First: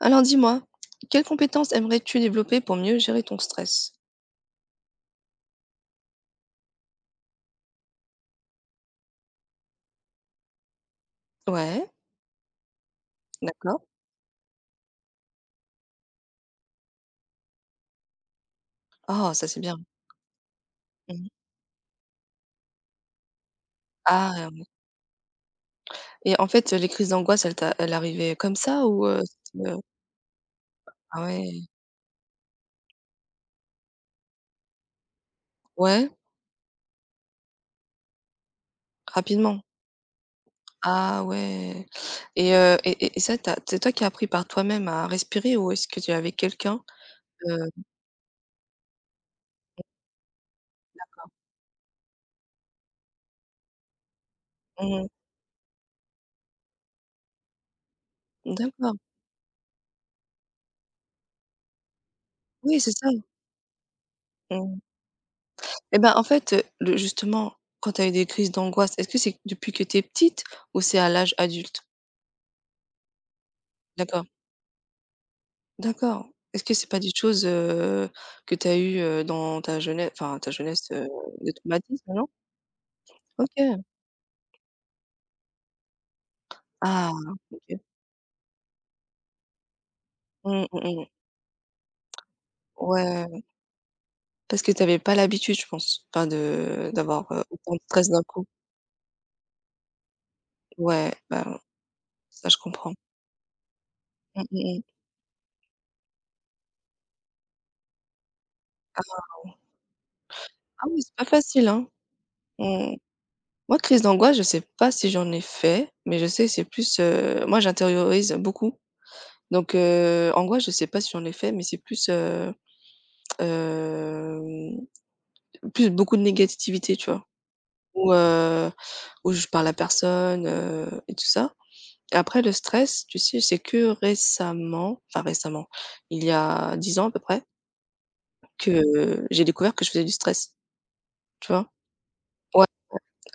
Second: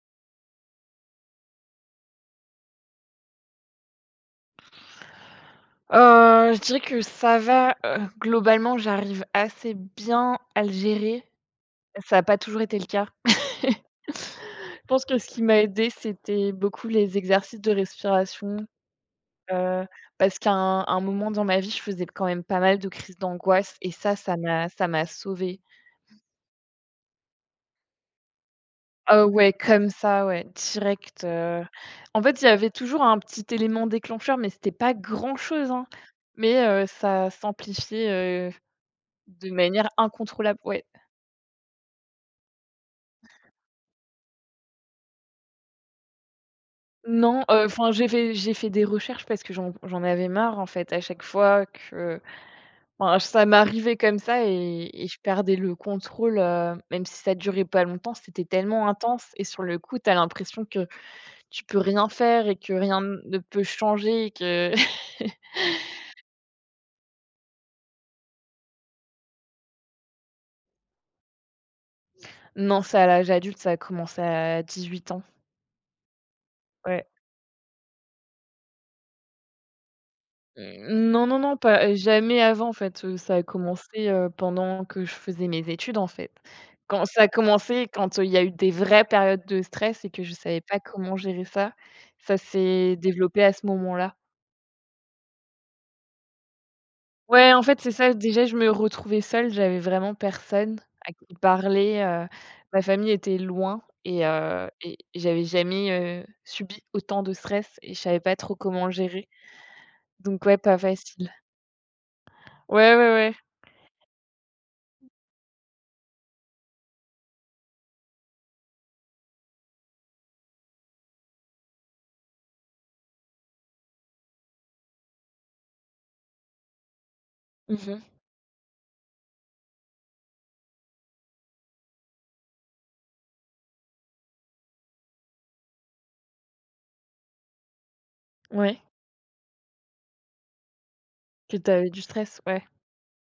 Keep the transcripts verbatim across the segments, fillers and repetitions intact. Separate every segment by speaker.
Speaker 1: Alors dis-moi, quelles compétences aimerais-tu développer pour mieux gérer ton stress?
Speaker 2: Heu, je dirais que ça va, heu, globalement, j'arrive assez bien à le gérer.
Speaker 1: Ouais,
Speaker 2: Ça a pas toujours été le cas.
Speaker 1: d'accord.
Speaker 2: Je pense que ce qui m'a aidée, c'était beaucoup les exercices de respiration,
Speaker 1: Ah, ça c'est bien.
Speaker 2: heu, parce qu'à un un
Speaker 1: Mmh.
Speaker 2: moment dans ma vie, je faisais quand même pas mal de crises d'angoisse et ça,
Speaker 1: Ah,
Speaker 2: ça
Speaker 1: hem
Speaker 2: m'a ça m'a sauvée.
Speaker 1: et en fait, les crises d'angoisse, elles t'a elles arrivaient comme ça ou, heu,
Speaker 2: Ah ouais,
Speaker 1: c'était, heu
Speaker 2: comme ça, ouais,
Speaker 1: ah
Speaker 2: direct, heu.
Speaker 1: ouais?
Speaker 2: En fait, il y avait toujours un petit élément déclencheur, mais c'était pas grand-chose, hein,
Speaker 1: Ouais?
Speaker 2: mais heu, ça s'amplifiait, euh, de
Speaker 1: Rapidement?
Speaker 2: manière incontrôlable, ouais.
Speaker 1: Ah ouais et heu et et et ça, tu c'est toi qui as appris par toi-même à respirer ou est-ce que tu es avec quelqu'un?
Speaker 2: Non, heu,
Speaker 1: Heu,
Speaker 2: enfin, j'ai fait j'ai fait des recherches parce que j'en j'en avais marre, en fait, à chaque fois que enfin, ça m'arrivait comme ça et et
Speaker 1: mmh,
Speaker 2: je perdais le contrôle, heu, même si ça durait pas longtemps, c'était tellement
Speaker 1: d'accord.
Speaker 2: intense et sur le coup, tu as l'impression que tu peux rien faire et que
Speaker 1: Oui, c'est
Speaker 2: rien
Speaker 1: ça.
Speaker 2: ne peut changer et que
Speaker 1: Mmh et ben, en fait, heu, le justement, quand tu as eu des crises d'angoisse, est-ce que c'est depuis que tu es petite ou c'est à l'âge adulte?
Speaker 2: non, ça, à l'âge adulte, ça a commencé
Speaker 1: D'accord.
Speaker 2: à dix-huit ans.
Speaker 1: D'accord. Est-ce que c'est pas
Speaker 2: Ouais.
Speaker 1: des choses, heu, que tu as eues, heu, dans ta jeunesse, enfin ta jeunesse, heu,
Speaker 2: Mmh, non, non,
Speaker 1: de
Speaker 2: non, pas
Speaker 1: traumatisme, non?
Speaker 2: jamais avant, en fait, heu, ça a
Speaker 1: OK.
Speaker 2: commencé, heu, pendant que je faisais mes études, en fait. Quand
Speaker 1: Ah
Speaker 2: ça a
Speaker 1: OK.
Speaker 2: commencé, quand, heu, il y a eu des vraies périodes de stress et que je savais
Speaker 1: Mmh,
Speaker 2: pas
Speaker 1: mmh mh.
Speaker 2: comment gérer ça, ça s'est développé
Speaker 1: Ouais,
Speaker 2: à ce moment-là.
Speaker 1: parce que tu avais pas l'habitude, je pense, enfin de d'avoir, heu,
Speaker 2: Ouais, en
Speaker 1: autant
Speaker 2: fait,
Speaker 1: de
Speaker 2: c'est
Speaker 1: stress
Speaker 2: ça,
Speaker 1: d'un
Speaker 2: déjà,
Speaker 1: coup.
Speaker 2: je me retrouvais seule, j'avais vraiment personne à
Speaker 1: Ouais,
Speaker 2: qui
Speaker 1: bah,
Speaker 2: parler, heu,
Speaker 1: ça je
Speaker 2: ma
Speaker 1: comprends.
Speaker 2: famille était loin et
Speaker 1: Mmh,
Speaker 2: heu
Speaker 1: mmh mh.
Speaker 2: et j'avais jamais, heu, subi autant de stress et je savais pas trop comment le gérer. Donc ouais, pas
Speaker 1: Ah oui, c'est pas
Speaker 2: facile.
Speaker 1: facile, hein.
Speaker 2: Ouais, ouais,
Speaker 1: Mmh.
Speaker 2: ouais.
Speaker 1: Moi, crise d'angoisse, je sais pas si j'en ai fait, mais je sais que c'est plus, heu, moi j'intériorise beaucoup. Donc heu, angoisse, je sais pas si j'en ai fait, mais c'est plus, heu, hem en plus beaucoup de négativité, tu vois?
Speaker 2: Mmh mh.
Speaker 1: Où, heu, où je parle à personne, heu et tout ça. Et après le stress, tu sais, c'est que récemment, enfin récemment, il y a dix ans à peu près,
Speaker 2: Ouais.
Speaker 1: que j'ai découvert que je faisais du stress, tu
Speaker 2: Que
Speaker 1: vois?
Speaker 2: tu avais du stress? Ouais.
Speaker 1: Ouais,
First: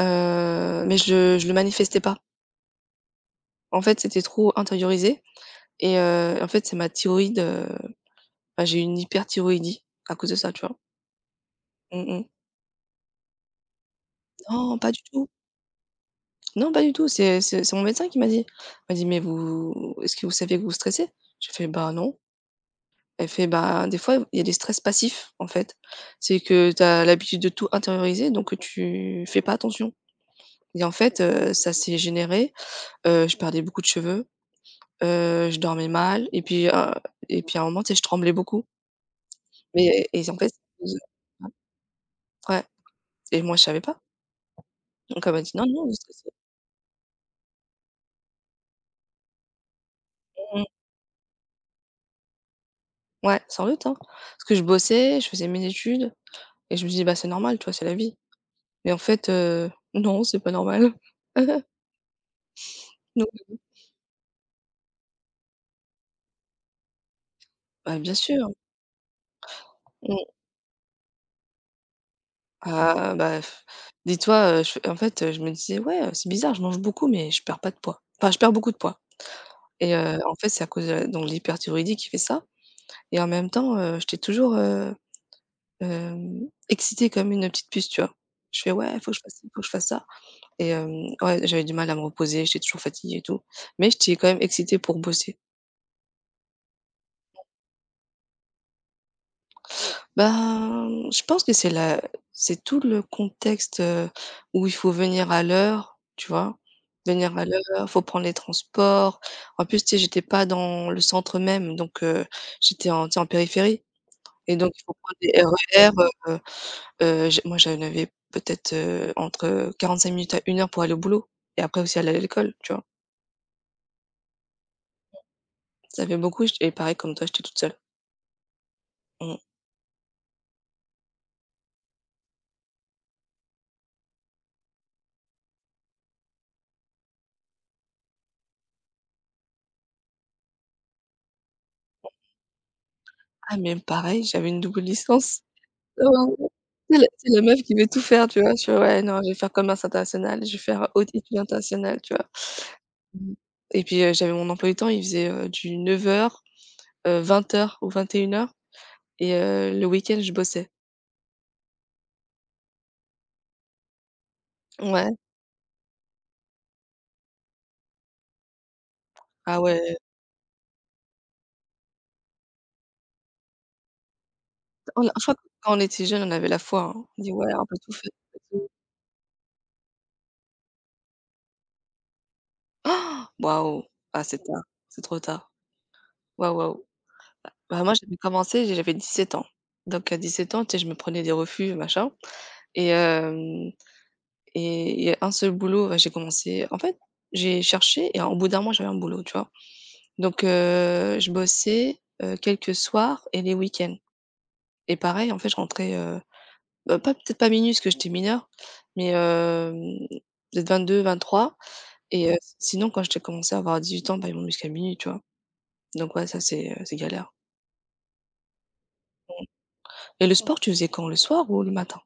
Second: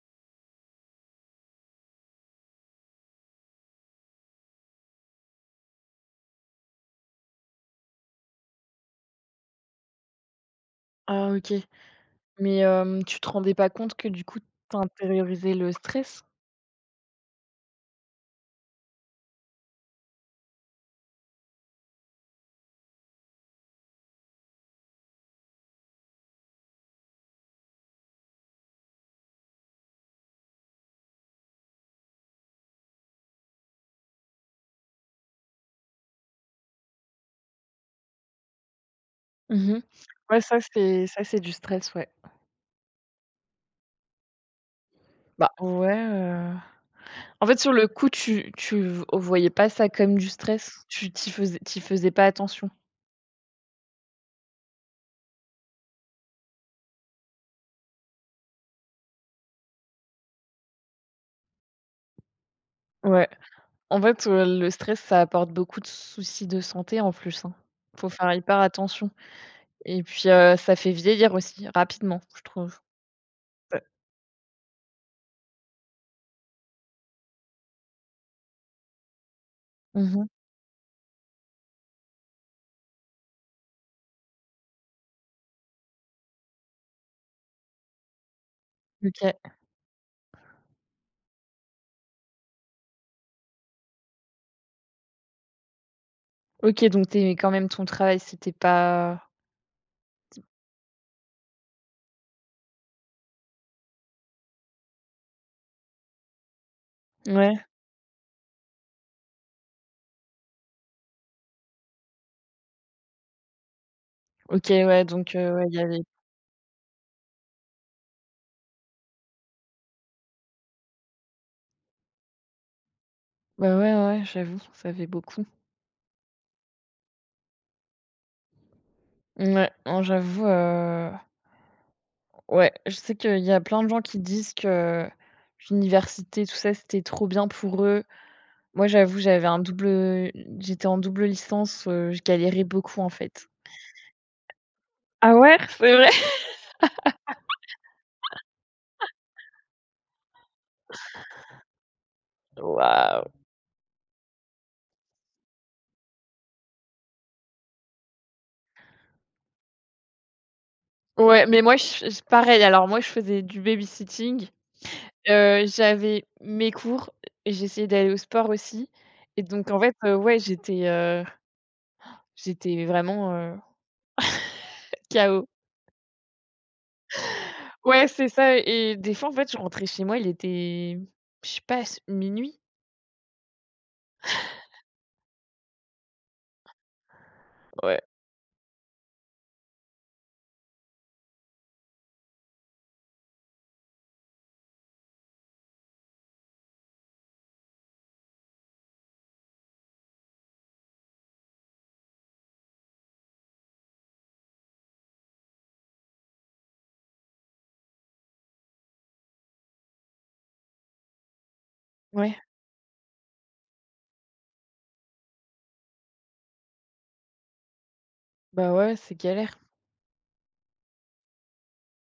Speaker 1: heu, mais je je le manifestais pas. En fait, c'était trop intériorisé et heu, en fait, c'est ma thyroïde, heu, enfin j'ai une hyperthyroïdie à cause de ça, tu vois?
Speaker 2: Ah OK.
Speaker 1: Mmh mh.
Speaker 2: Mais hem, tu te rendais pas compte que du coup, tu
Speaker 1: Non, pas du tout.
Speaker 2: intériorisais le stress?
Speaker 1: Non, pas du tout, c'est c'est c'est mon médecin qui m'a dit. Elle m'a dit: «Mais vous est-ce que vous savez que vous stressez?» J'ai fait: «Bah, non». Elle fait: «Bah, des fois, il y a des stress passifs, en fait. C'est que tu as l'habitude de tout intérioriser, donc tu fais pas attention» et en fait, heu, ça s'est généré, heu, je perdais beaucoup de cheveux, heu, je dormais mal et puis, heu et puis à un moment, tu sais, je tremblais beaucoup,
Speaker 2: Mmh.
Speaker 1: mais et en
Speaker 2: Ouais,
Speaker 1: fait
Speaker 2: ça c'est ça c'est du stress, ouais.
Speaker 1: ouais et moi, je savais pas, donc elle m'a
Speaker 2: Bah
Speaker 1: dit: «Non, non, vous
Speaker 2: ouais,
Speaker 1: stressez».
Speaker 2: heu, en fait sur le coup tu tu v voyais pas ça comme du
Speaker 1: Mmh,
Speaker 2: stress, tu t'y faisais t'y faisais pas attention.
Speaker 1: ouais, sans doute, hein, parce que je bossais, je faisais mes études. Et je me dis: «Bah, c'est normal, tu vois? C'est la vie». Mais en fait, heu, non, c'est pas normal. Non.
Speaker 2: Ouais. En fait, heu, le stress ça apporte beaucoup de soucis de santé en plus, hein.
Speaker 1: Bah,
Speaker 2: Faut
Speaker 1: bien
Speaker 2: faire
Speaker 1: sûr.
Speaker 2: hyper attention et
Speaker 1: Mmh.
Speaker 2: puis, heu, ça fait vieillir aussi rapidement, je trouve.
Speaker 1: Ah bah, f-
Speaker 2: Ouais.
Speaker 1: dis-toi, heu, je en fait, heu, je me disais: «Ouais, heu, c'est bizarre, je mange beaucoup mais je perds pas de poids». Enfin, je perds beaucoup de poids et heu,
Speaker 2: Mmh.
Speaker 1: en fait, c'est à cause de la donc de l'hyperthyroïdie qui fait ça et en même temps, heu, j'étais toujours, heu, hem, excitée comme une petite puce, tu vois? Je fais: «Ouais, faut que je
Speaker 2: OK.
Speaker 1: fasse ci, faut que je fasse ça» et hem, ouais, j'avais du mal à me reposer, j'étais toujours fatiguée et tout, mais j'étais quand même excitée pour bosser.
Speaker 2: OK, donc t'aimais quand même ton travail, c'était pas.
Speaker 1: Ben, je pense que c'est la c'est tout le contexte, heu, où il faut venir à l'heure, tu vois? Venir à
Speaker 2: Ouais,
Speaker 1: l'heure, faut prendre les transports. En plus, tu sais, j'étais pas dans le centre même, donc heu, j'étais en, tu sais, en périphérie et
Speaker 2: OK,
Speaker 1: donc il faut
Speaker 2: ouais,
Speaker 1: prendre
Speaker 2: donc
Speaker 1: les
Speaker 2: heu, ouais, il y
Speaker 1: R E R,
Speaker 2: avait.
Speaker 1: heu heu, j'ai moi, j'en avais peut-être, heu, entre quarante-cinq minutes à une heure pour aller au boulot et après aussi aller à l'école, tu vois?
Speaker 2: Bah, ouais, ouais, j'avoue, ça fait beaucoup.
Speaker 1: Ça fait beaucoup et pareil comme toi, j'étais toute seule. Mmh.
Speaker 2: Mouais, non, j'avoue, heu, ouais, je sais qu'il y a plein de gens qui disent que l'université, tout ça, c'était trop bien pour eux. Moi, j'avoue, j'avais un double, heu, j'étais en double licence, heu, je galérais beaucoup, en fait.
Speaker 1: Ah mais pareil, j'avais une double
Speaker 2: Ah
Speaker 1: licence.
Speaker 2: ouais? C'est vrai?
Speaker 1: Oh. C'est la c'est la meuf qui veut tout faire, tu vois? Je fais: «Ouais, non, je vais faire commerce international, je vais faire haute études internationales», tu vois?
Speaker 2: Waouh!
Speaker 1: Mmh. Et puis, heu, j'avais mon emploi du temps, il faisait, heu, du neuf heures, heu, vingt heures ou vingt et une heures et heu, le week-end, je bossais.
Speaker 2: Ouais, mais moi, je je pareil, alors moi, je faisais du babysitting,
Speaker 1: Ouais,
Speaker 2: heu, j'avais mes cours et j'essayais d'aller au sport aussi et
Speaker 1: ah
Speaker 2: donc en fait,
Speaker 1: ouais,
Speaker 2: heu, ouais, j'étais, heu j'étais vraiment, heu,
Speaker 1: on a, je crois que
Speaker 2: K O.
Speaker 1: quand on était jeunes, on avait la foi, hein. On dit: «Ouais, on peut tout
Speaker 2: Ouais,
Speaker 1: faire,
Speaker 2: c'est
Speaker 1: on
Speaker 2: ça
Speaker 1: peut tout».
Speaker 2: et des fois, en fait, je rentrais chez moi, il était, je sais pas, s minuit?
Speaker 1: Waouh! Ah, c'est tard, c'est trop tard. Waouh, waouh. Bah, moi,
Speaker 2: Ouais,
Speaker 1: j'avais commencé, j'avais dix sept ans. Donc à dix sept ans, tu sais, je me prenais des refus, machin et hem Et il y a un seul boulot, bah, j'ai commencé en fait, j'ai cherché et au bout d'un mois, j'avais un boulot, tu vois? Donc heu, je bossais, heu, quelques soirs et les week-ends et pareil, en fait, je rentrais, heu, bah, pas peut-être pas minuit parce que j'étais mineure, mais hem, peut-être vingt-deux vingt-trois et
Speaker 2: ouais,
Speaker 1: heu, sinon quand j'ai commencé à avoir dix-huit ans, bah, ils m'ont mis jusqu'à minuit, tu vois? Donc ouais, ça c'est, heu, c'est galère
Speaker 2: bah, ouais, c'est galère.
Speaker 1: et le sport, tu faisais quand? Le soir ou le matin?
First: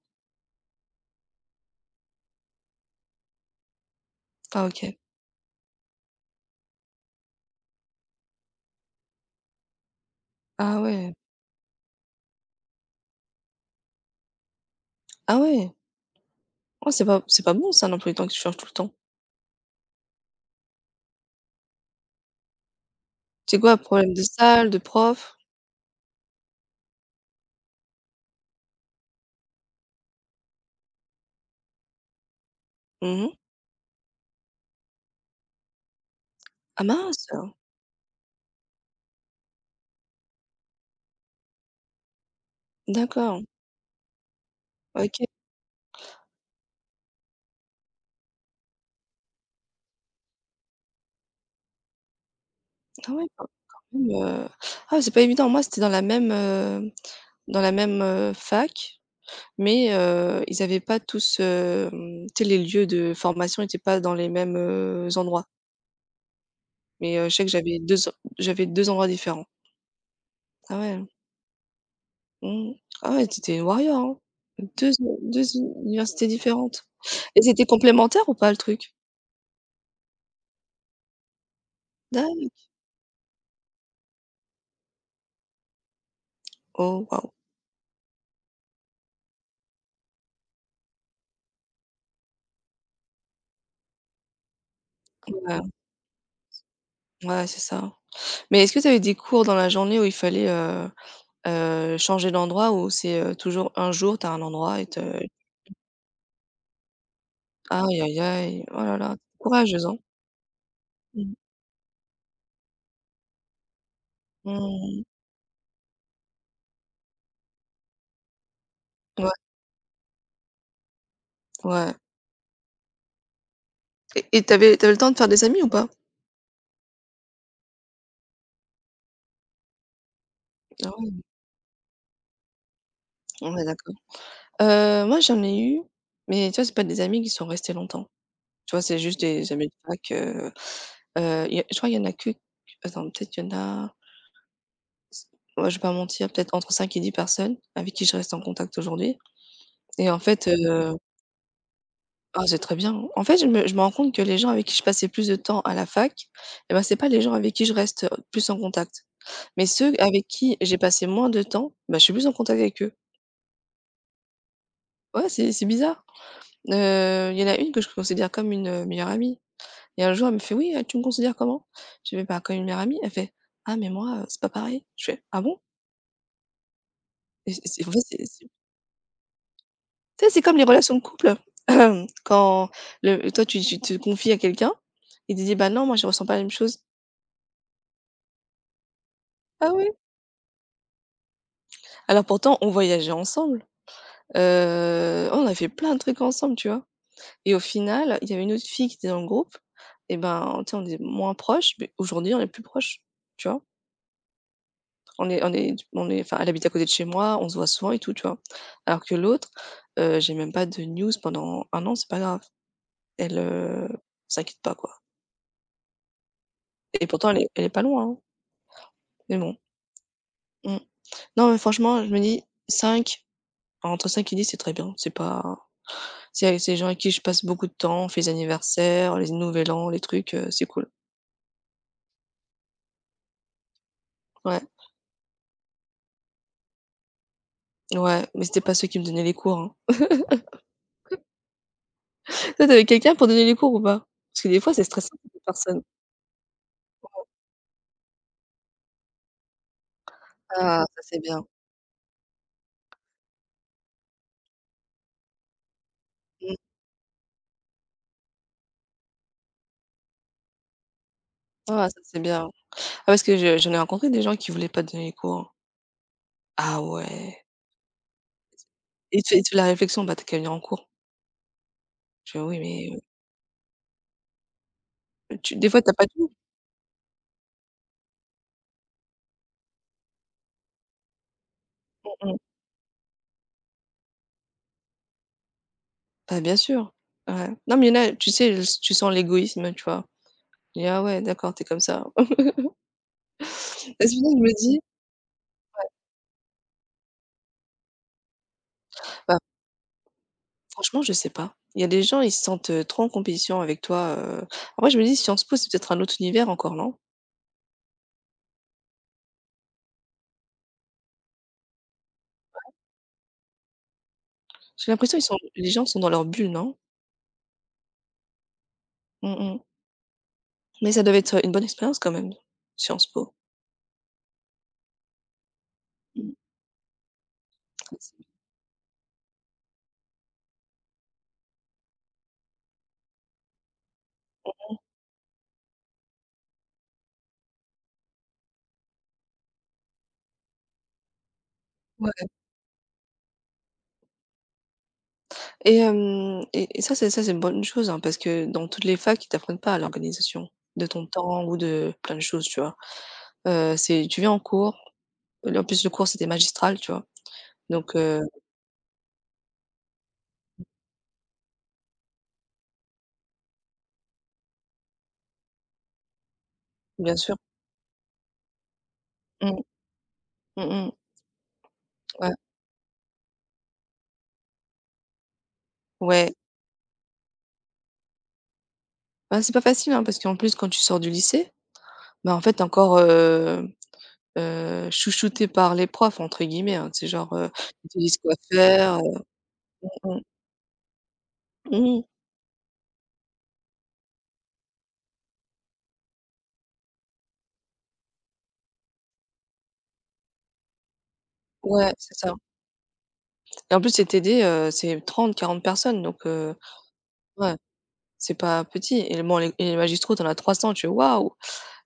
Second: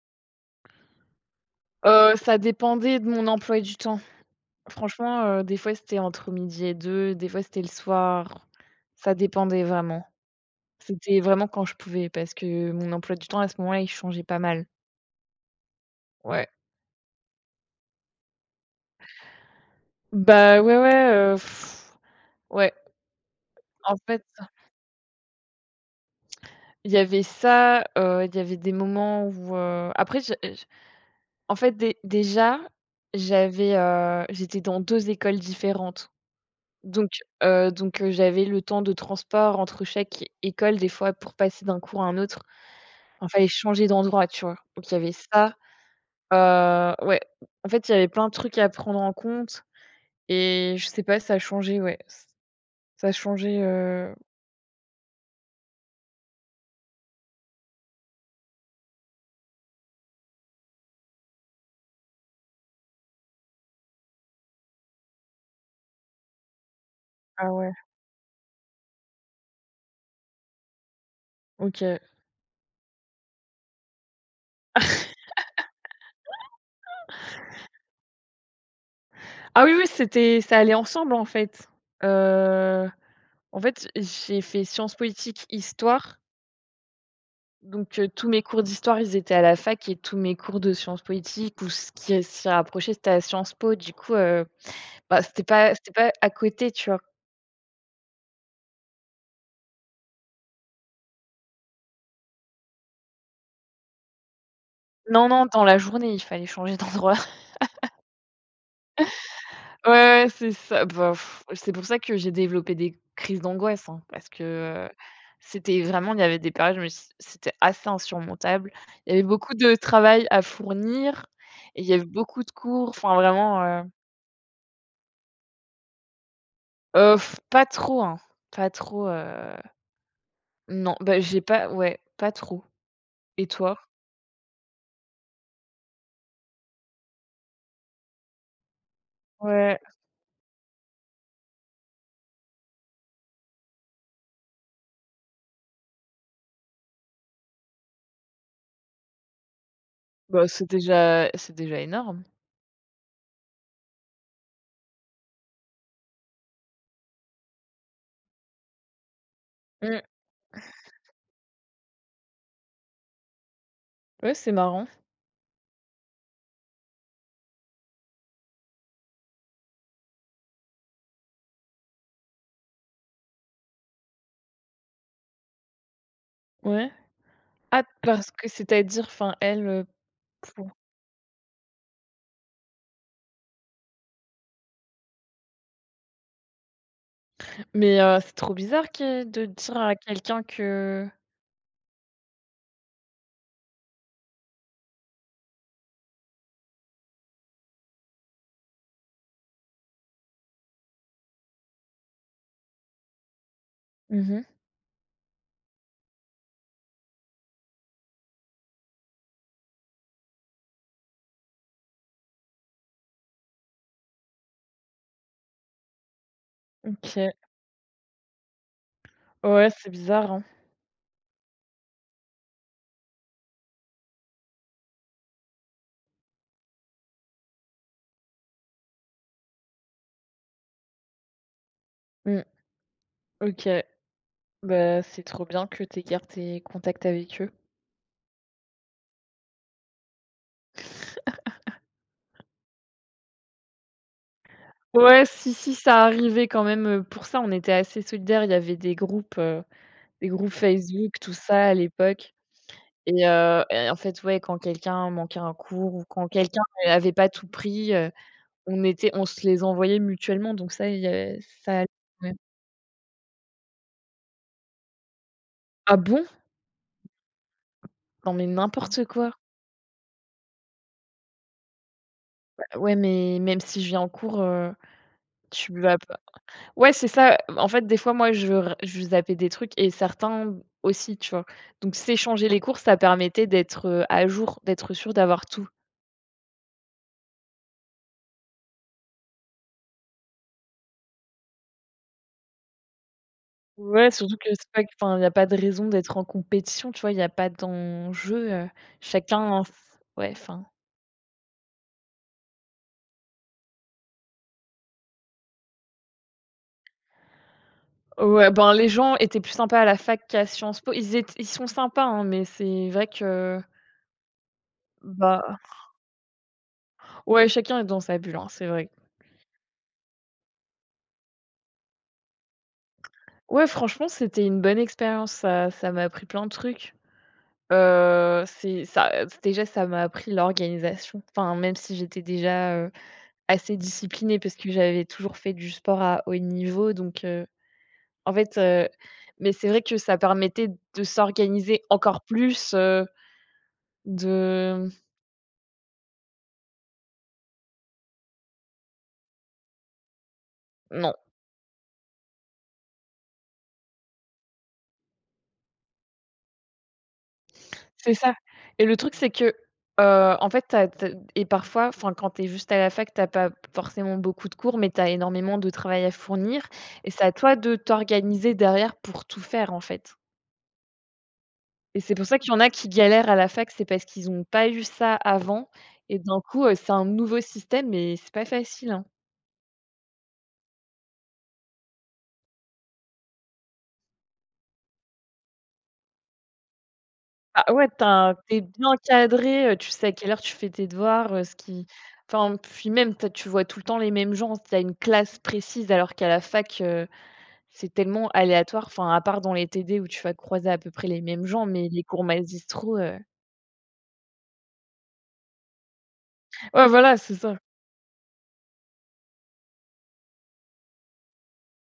Speaker 2: Heu, ça dépendait de mon emploi du temps.
Speaker 1: Ah OK.
Speaker 2: Franchement, heu, des fois, c'était entre midi et deux, des fois, c'était le soir. Ça dépendait vraiment.
Speaker 1: Ah ouais.
Speaker 2: C'était vraiment quand je pouvais parce que mon emploi du temps, à ce moment-là, il changeait pas mal.
Speaker 1: Ah ouais.
Speaker 2: Ouais.
Speaker 1: Oh, c'est pas c'est pas bon ça, un emploi du temps que tu changes tout le temps.
Speaker 2: Bah, ouais, ouais, heu, ouais.
Speaker 1: C'est quoi?
Speaker 2: En
Speaker 1: Problème de
Speaker 2: fait,
Speaker 1: salle, de prof?
Speaker 2: il y avait ça, heu, il y avait des moments où, heu, après je en fait, dé déjà,
Speaker 1: Mmh.
Speaker 2: j'avais, heu, j'étais dans deux écoles différentes.
Speaker 1: Ah
Speaker 2: Donc,
Speaker 1: mince!
Speaker 2: heu, donc, heu, j'avais le temps de transport entre chaque école, des fois, pour passer d'un cours à un autre. Enfin,
Speaker 1: D'accord,
Speaker 2: fallait changer d'endroit, tu vois? Donc il y avait
Speaker 1: OK.
Speaker 2: ça. Heu, ouais, en fait, il y avait plein de trucs à prendre en compte et je sais pas, ça a changé, ouais, ç ça a
Speaker 1: Ah ouais, quand
Speaker 2: changé,
Speaker 1: quand même,
Speaker 2: heu
Speaker 1: heu, ah c'est pas évident. Moi, c'était dans la même, heu, dans la même, heu, fac, mais heu, ils avaient pas tous, hem, tu sais, les lieux de formation étaient pas dans les mêmes, heu, endroits. Mais heu, je sais que
Speaker 2: ah ouais,
Speaker 1: j'avais deux en j'avais deux endroits différents. Ah ouais,
Speaker 2: OK.
Speaker 1: mmh. Ah ouais, tu étais une warrior, hein. deux u deux universités différentes et c'était complémentaire ou pas le truc?
Speaker 2: Ah oui, oui, c'était ça allait ensemble, en fait.
Speaker 1: Dac,
Speaker 2: Heu, En fait, j'ai fait sciences politiques, histoire.
Speaker 1: oh waouh!
Speaker 2: Donc, heu, tous mes cours d'histoire, ils étaient à la fac et tous mes cours de sciences politiques ou ce qui s'y rapprochait, c'était à Sciences Po. Du coup, heu, bah, c'était
Speaker 1: Ouais,
Speaker 2: pas c'était pas à côté, tu vois?
Speaker 1: ouais, c'est ça. Mais est-ce que tu avais des cours dans la journée où il fallait, heu Heu, changer d'endroit où c'est, heu, toujours un jour, t'as un endroit et te
Speaker 2: Non, non, dans la journée, il fallait changer d'endroit.
Speaker 1: aïe, aïe, aïe, oh là là, courageuse,
Speaker 2: Ouais,
Speaker 1: hein.
Speaker 2: ouais, c'est ça. Bah,
Speaker 1: Mmh.
Speaker 2: pff, c'est pour ça que j'ai développé des crises d'angoisse, hein, parce que, heu,
Speaker 1: Mmh.
Speaker 2: c'était vraiment il y avait des périodes, où c'était assez insurmontable. Il y avait
Speaker 1: Ouais,
Speaker 2: beaucoup de travail à fournir et il y
Speaker 1: ouais
Speaker 2: avait beaucoup de cours, enfin vraiment, heu,
Speaker 1: et et t'avais, avais le temps de faire des amis ou pas?
Speaker 2: heu, pas trop, hein, pas trop, heu
Speaker 1: Ah
Speaker 2: non,
Speaker 1: ouais?
Speaker 2: bah, j'ai pas ouais, pas trop. Et
Speaker 1: Ouais,
Speaker 2: toi?
Speaker 1: d'accord. Heu, moi, j'en ai eu, mais tu vois, c'est pas des amis qui sont restés longtemps. Tu vois, c'est juste des amis de
Speaker 2: Ouais.
Speaker 1: fac, heu heu, y a, je crois il y en a que attends, peut-être qu'il y en a, ouais, je vais pas mentir, peut-être entre cinq et dix personnes avec qui je reste en contact aujourd'hui et en
Speaker 2: Bah,
Speaker 1: fait,
Speaker 2: c'est déjà c'est déjà énorme.
Speaker 1: ah, c'est très bien. En fait, je me je me rends compte que les gens avec qui je passais plus de temps à la fac, eh bah, c'est pas les gens avec qui je reste, heu, plus en contact. Mais ceux
Speaker 2: Mmh.
Speaker 1: avec qui j'ai passé moins de temps, bah, je suis plus en contact avec eux.
Speaker 2: Ouais, c'est marrant.
Speaker 1: Ouais, c'est c'est bizarre. Heu, il y en a une que je considère comme une, heu, meilleure amie et un jour elle me fait: «Oui, heu, tu me considères comment?» Je fais: «Bah, comme une meilleure amie». Elle fait: «Ah mais moi, heu, c'est pas pareil». Je fais: «Ah bon?»
Speaker 2: Ouais.
Speaker 1: Et c'est
Speaker 2: Ah,
Speaker 1: c'est en fait, c'est
Speaker 2: parce que
Speaker 1: c'est,
Speaker 2: c'est-à-dire, enfin, elle, heu,
Speaker 1: tu sais, c'est comme les
Speaker 2: pour
Speaker 1: relations de couple. Quand le toi tu tu te confies à quelqu'un, il te dit: «Bah non, moi je ressens pas la même chose».
Speaker 2: mais heu, c'est trop bizarre que de
Speaker 1: Ah
Speaker 2: dire
Speaker 1: oui!
Speaker 2: à quelqu'un que.
Speaker 1: Alors pourtant, on voyageait ensemble, heu, on a fait plein de trucs ensemble, tu vois? Et au final, il y avait une autre fille qui était dans le groupe et ben, tu sais, on est moins proches, mais aujourd'hui, on est plus proches, tu vois?
Speaker 2: Mmh.
Speaker 1: On est on est on est, enfin, elle habite à côté de chez moi, on se voit souvent et tout, tu vois? Alors que l'autre, heu, j'ai même pas de news pendant un an, c'est pas grave. Elle, heu, s'inquiète pas, quoi. Et
Speaker 2: OK.
Speaker 1: pourtant, elle est elle est pas loin, hein, mais bon.
Speaker 2: Ouais, c'est bizarre, hein.
Speaker 1: Mmh. Non, mais franchement, je me dis cinq, entre cinq et dix c'est très bien, c'est pas, c'est avec ces gens avec qui je passe beaucoup de temps, on fait les anniversaires, les nouvel an, les trucs, heu, c'est cool.
Speaker 2: Mmh. OK.
Speaker 1: Ouais,
Speaker 2: Bah, c'est trop bien que tu gardes tes contacts avec eux.
Speaker 1: ouais, mais c'était pas ceux qui me donnaient les cours, hein. Toi, tu avais quelqu'un pour donner les cours ou pas? Parce que des fois, c'est stressant
Speaker 2: Ouais,
Speaker 1: pour les
Speaker 2: si, si,
Speaker 1: personnes.
Speaker 2: ça arrivait quand même, heu, pour ça, on était assez solidaires. Il y avait des groupes, heu, des groupes
Speaker 1: Ah, ça,
Speaker 2: Facebook,
Speaker 1: c'est
Speaker 2: tout
Speaker 1: bien.
Speaker 2: ça, à l'époque. Et heu et en fait, ouais, quand quelqu'un manquait un cours ou quand
Speaker 1: Mmh.
Speaker 2: quelqu'un avait pas tout pris, heu, on était on se les envoyait mutuellement donc ça, il y a ça allait,
Speaker 1: Ah, ça, c'est
Speaker 2: ouais.
Speaker 1: bien. Ah, parce que je j'en ai rencontré des gens qui voulaient pas te donner les cours, hein.
Speaker 2: Ah bon?
Speaker 1: Ah ouais.
Speaker 2: Non mais n'importe
Speaker 1: Et
Speaker 2: quoi.
Speaker 1: tu fais il te la réflexion: «Bah, tu as qu'à venir en cours». Je fais: «Oui, mais
Speaker 2: Ouais, mais même si je viens en cours, heu,
Speaker 1: heu, tu des
Speaker 2: tu
Speaker 1: fois, tu as
Speaker 2: vas
Speaker 1: pas
Speaker 2: pas
Speaker 1: tout».
Speaker 2: ouais, c'est ça. En fait, des fois, moi, je r je zappais des trucs et certains aussi, tu vois? Donc
Speaker 1: Mmh mh.
Speaker 2: s'échanger les cours, ça permettait d'être, heu, à jour, d'être sûr d'avoir tout.
Speaker 1: Bah, bien sûr. Ouais. Non, mais il y en a, tu sais, tu sens l'égoïsme, tu vois? Je dis: «Ah ouais, d'accord, tu es comme ça».
Speaker 2: Ouais,
Speaker 1: Parce que là,
Speaker 2: surtout
Speaker 1: je
Speaker 2: que
Speaker 1: me
Speaker 2: c'est
Speaker 1: dis:
Speaker 2: pas que enfin, il y a pas de raison d'être en compétition, tu vois? Il y a pas d'enjeu, heu,
Speaker 1: «Bah».
Speaker 2: chacun f ouais, enfin
Speaker 1: Franchement, je sais pas. Il y a des gens, ils se sentent, heu, trop en compétition avec toi, heu, en vrai, je me dis Sciences Po, c'est peut-être un autre univers encore, non?
Speaker 2: ouais, ben, les gens étaient plus sympas à la fac qu'à Sciences Po. Ils étaient, ils sont sympas, hein, mais c'est vrai que,
Speaker 1: J'ai l'impression ils sont
Speaker 2: bah,
Speaker 1: les gens sont dans leur bulle, non?
Speaker 2: ouais, chacun est dans sa bulle, hein, c'est vrai.
Speaker 1: Mmh mh. Mais ça devait être une bonne expérience quand même, Sciences Po.
Speaker 2: Ouais, franchement, c'était une bonne expérience, ça ça m'a appris
Speaker 1: Mmh.
Speaker 2: plein de trucs. Heu, c'est ça, déjà, ça m'a appris l'organisation. Enfin, même si j'étais déjà, heu, assez disciplinée parce que j'avais toujours fait du sport à haut niveau donc heu En fait, heu, mais c'est vrai que ça permettait de s'organiser
Speaker 1: Ouais
Speaker 2: encore plus, heu, de
Speaker 1: et hem et et ça c'est ça c'est une bonne chose, hein, parce que dans toutes les facs, ils t'apprennent pas à l'organisation de ton
Speaker 2: non,
Speaker 1: temps ou de plein de choses, tu vois? Heu, c'est tu viens en cours, en plus le cours c'était magistral, tu vois? Donc
Speaker 2: c'est
Speaker 1: heu,
Speaker 2: ça et le truc, c'est que, heu, en fait, tu as tu as et parfois, enfin, quand tu es juste à la fac, tu as pas forcément beaucoup de cours, mais tu as énormément de travail à fournir et
Speaker 1: bien
Speaker 2: c'est à
Speaker 1: sûr.
Speaker 2: toi de t'organiser derrière pour tout
Speaker 1: Mmh.
Speaker 2: faire, en fait
Speaker 1: Mmh mh.
Speaker 2: et c'est pour
Speaker 1: Ouais.
Speaker 2: ça qu'il y en a qui galèrent à la fac, c'est parce qu'ils ont pas eu ça avant et
Speaker 1: Ouais.
Speaker 2: d'un coup, heu, c'est un nouveau système et c'est pas facile, hein.
Speaker 1: Ben, c'est pas facile, hein, parce qu'en plus quand tu sors du lycée, bah, en fait encore, heu heu, chouchouté par les profs entre guillemets, hein. C'est genre, heu,
Speaker 2: Ah ouais,
Speaker 1: ils te
Speaker 2: tu
Speaker 1: disent quoi
Speaker 2: as bien
Speaker 1: faire, heu
Speaker 2: encadré, heu, tu sais à
Speaker 1: mmh.
Speaker 2: quelle heure tu fais tes devoirs, heu, ce qui
Speaker 1: Mmh.
Speaker 2: enfin, puis même, t'as, tu vois tout le temps les mêmes gens, T'as une classe précise alors qu'à la fac, heu, c'est tellement aléatoire. Enfin, à part dans les T D où tu vas croiser à peu près les mêmes gens, mais
Speaker 1: Ouais,
Speaker 2: les
Speaker 1: c'est
Speaker 2: cours
Speaker 1: ça
Speaker 2: magistraux, heu
Speaker 1: et en plus c'est T D, heu, c'est trente quarante personnes donc heu,
Speaker 2: ouais, voilà, c'est
Speaker 1: ouais,
Speaker 2: ça.
Speaker 1: c'est pas petit et bon les et les magistraux, tu en as trois cents, tu fais: «Waouh!»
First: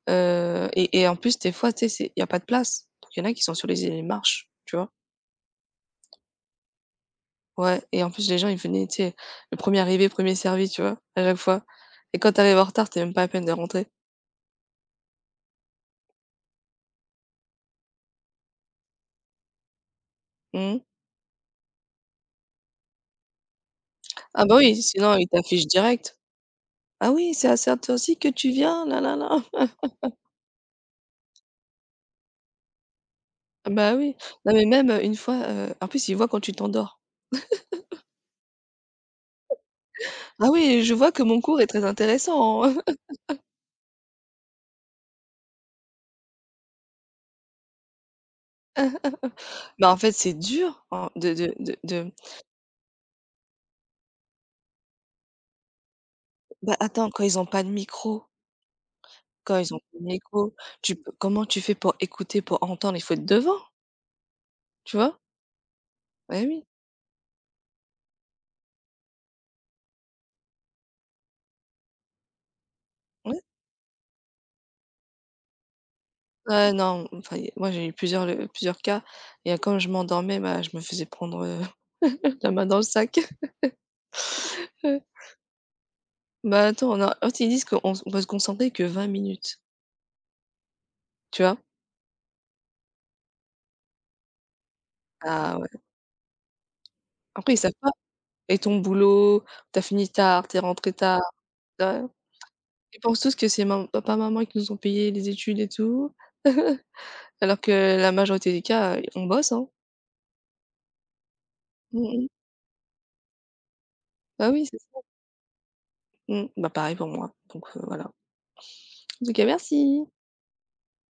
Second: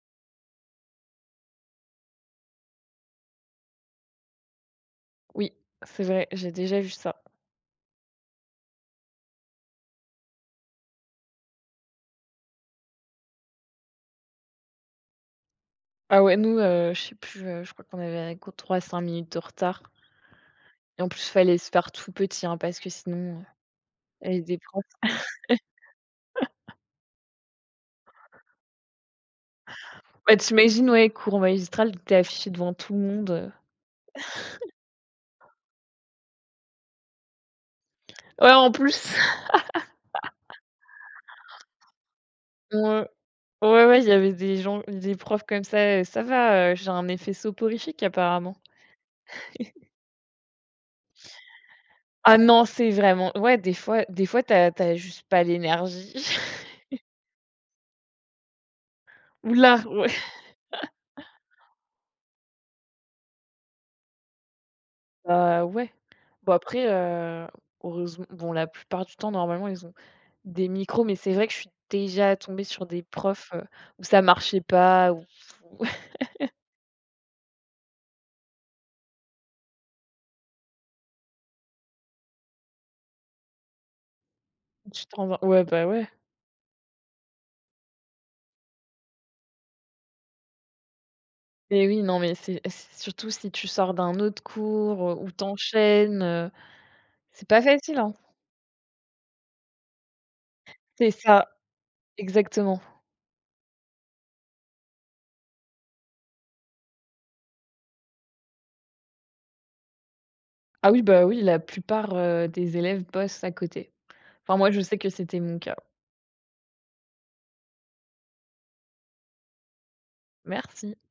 Speaker 1: heu et et en plus des fois, tu sais, il y a pas de place. Donc il y en a qui sont sur les les marches, tu vois?
Speaker 2: Oui, c'est vrai, j'ai déjà vu ça.
Speaker 1: Ouais et en plus les gens, ils venaient, tu sais, le premier arrivé, premier servi, tu vois? À chaque fois et quand t'arrives en retard, t'es même pas à peine de rentrer.
Speaker 2: Ah ouais, nous, heu, je sais plus, heu, je crois qu'on avait un co trois cinq minutes de retard
Speaker 1: Mmh.
Speaker 2: et en plus, fallait se faire tout petit, hein, parce que sinon, heu, les
Speaker 1: Ah bah
Speaker 2: des
Speaker 1: oui,
Speaker 2: profs.
Speaker 1: sinon ils t'affichent direct. Ah oui, c'est à cette heure-ci que tu viens? Là là là.
Speaker 2: Bah, tu imagines, ouais, cours magistral, t'es affiché devant tout le monde, heu
Speaker 1: Ah bah oui. Non mais même, heu, une fois, heu, en plus, il voit quand tu t'endors.
Speaker 2: Ouais, en plus,
Speaker 1: «Ah oui, je vois que mon cours est très intéressant, hein».
Speaker 2: ouais, ouais, ouais, il y avait des gens, des profs comme ça, heu, ça va, heu, j'ai un effet soporifique apparemment.
Speaker 1: Bah, en fait, c'est dur, hein, de de de de
Speaker 2: Ah non, c'est vraiment ouais, des fois des fois t'as t'as juste pas l'énergie.
Speaker 1: bah, attends, quand ils ont pas de micro,
Speaker 2: Ouh
Speaker 1: quand ils ont pas de
Speaker 2: ouais.
Speaker 1: micro, tu peux comment tu fais pour écouter, pour entendre? Il faut être devant, tu vois?
Speaker 2: Bah, ouais.
Speaker 1: Eh
Speaker 2: Bon
Speaker 1: oui,
Speaker 2: après, heu, heureusement bon la plupart du temps normalement ils ont des micros, mais c'est vrai que je suis déjà tombée sur des
Speaker 1: ouais.
Speaker 2: profs, heu, où ça marchait pas, ou
Speaker 1: Ouais, non, enfin, il y moi, j'ai eu plusieurs le plusieurs cas et quand je m'endormais, bah, je me faisais prendre, heu, la main dans le sac. Euh,
Speaker 2: tu te rends ouais, bah, ouais.
Speaker 1: bah, attends, on a en ils disent qu'on s- on peut se concentrer que vingt minutes, tu vois?
Speaker 2: Mais oui, non mais c'est c'est surtout si tu sors d'un autre cours, heu, ou
Speaker 1: Ah ouais.
Speaker 2: t'enchaînes enchaînes, c'est
Speaker 1: Après ils
Speaker 2: pas
Speaker 1: savent pas
Speaker 2: facile, hein.
Speaker 1: et ton boulot, t'as fini tard, t'es rentré
Speaker 2: C'est
Speaker 1: tard,
Speaker 2: ça,
Speaker 1: tu,
Speaker 2: exactement.
Speaker 1: ils pensent tous que c'est mam papa, maman qui nous ont payé les études et tout, alors que la majorité des cas, heu, on bosse, hein.
Speaker 2: Ah oui, bah oui, la
Speaker 1: Mmh
Speaker 2: plupart,
Speaker 1: mh.
Speaker 2: heu, des élèves bossent à côté.
Speaker 1: Bah
Speaker 2: Enfin
Speaker 1: oui,
Speaker 2: moi,
Speaker 1: c'est
Speaker 2: je sais
Speaker 1: ça.
Speaker 2: que c'était mon cas.
Speaker 1: Mmh, bah pareil pour moi, donc heu, voilà. En tout cas, merci.
Speaker 2: Merci.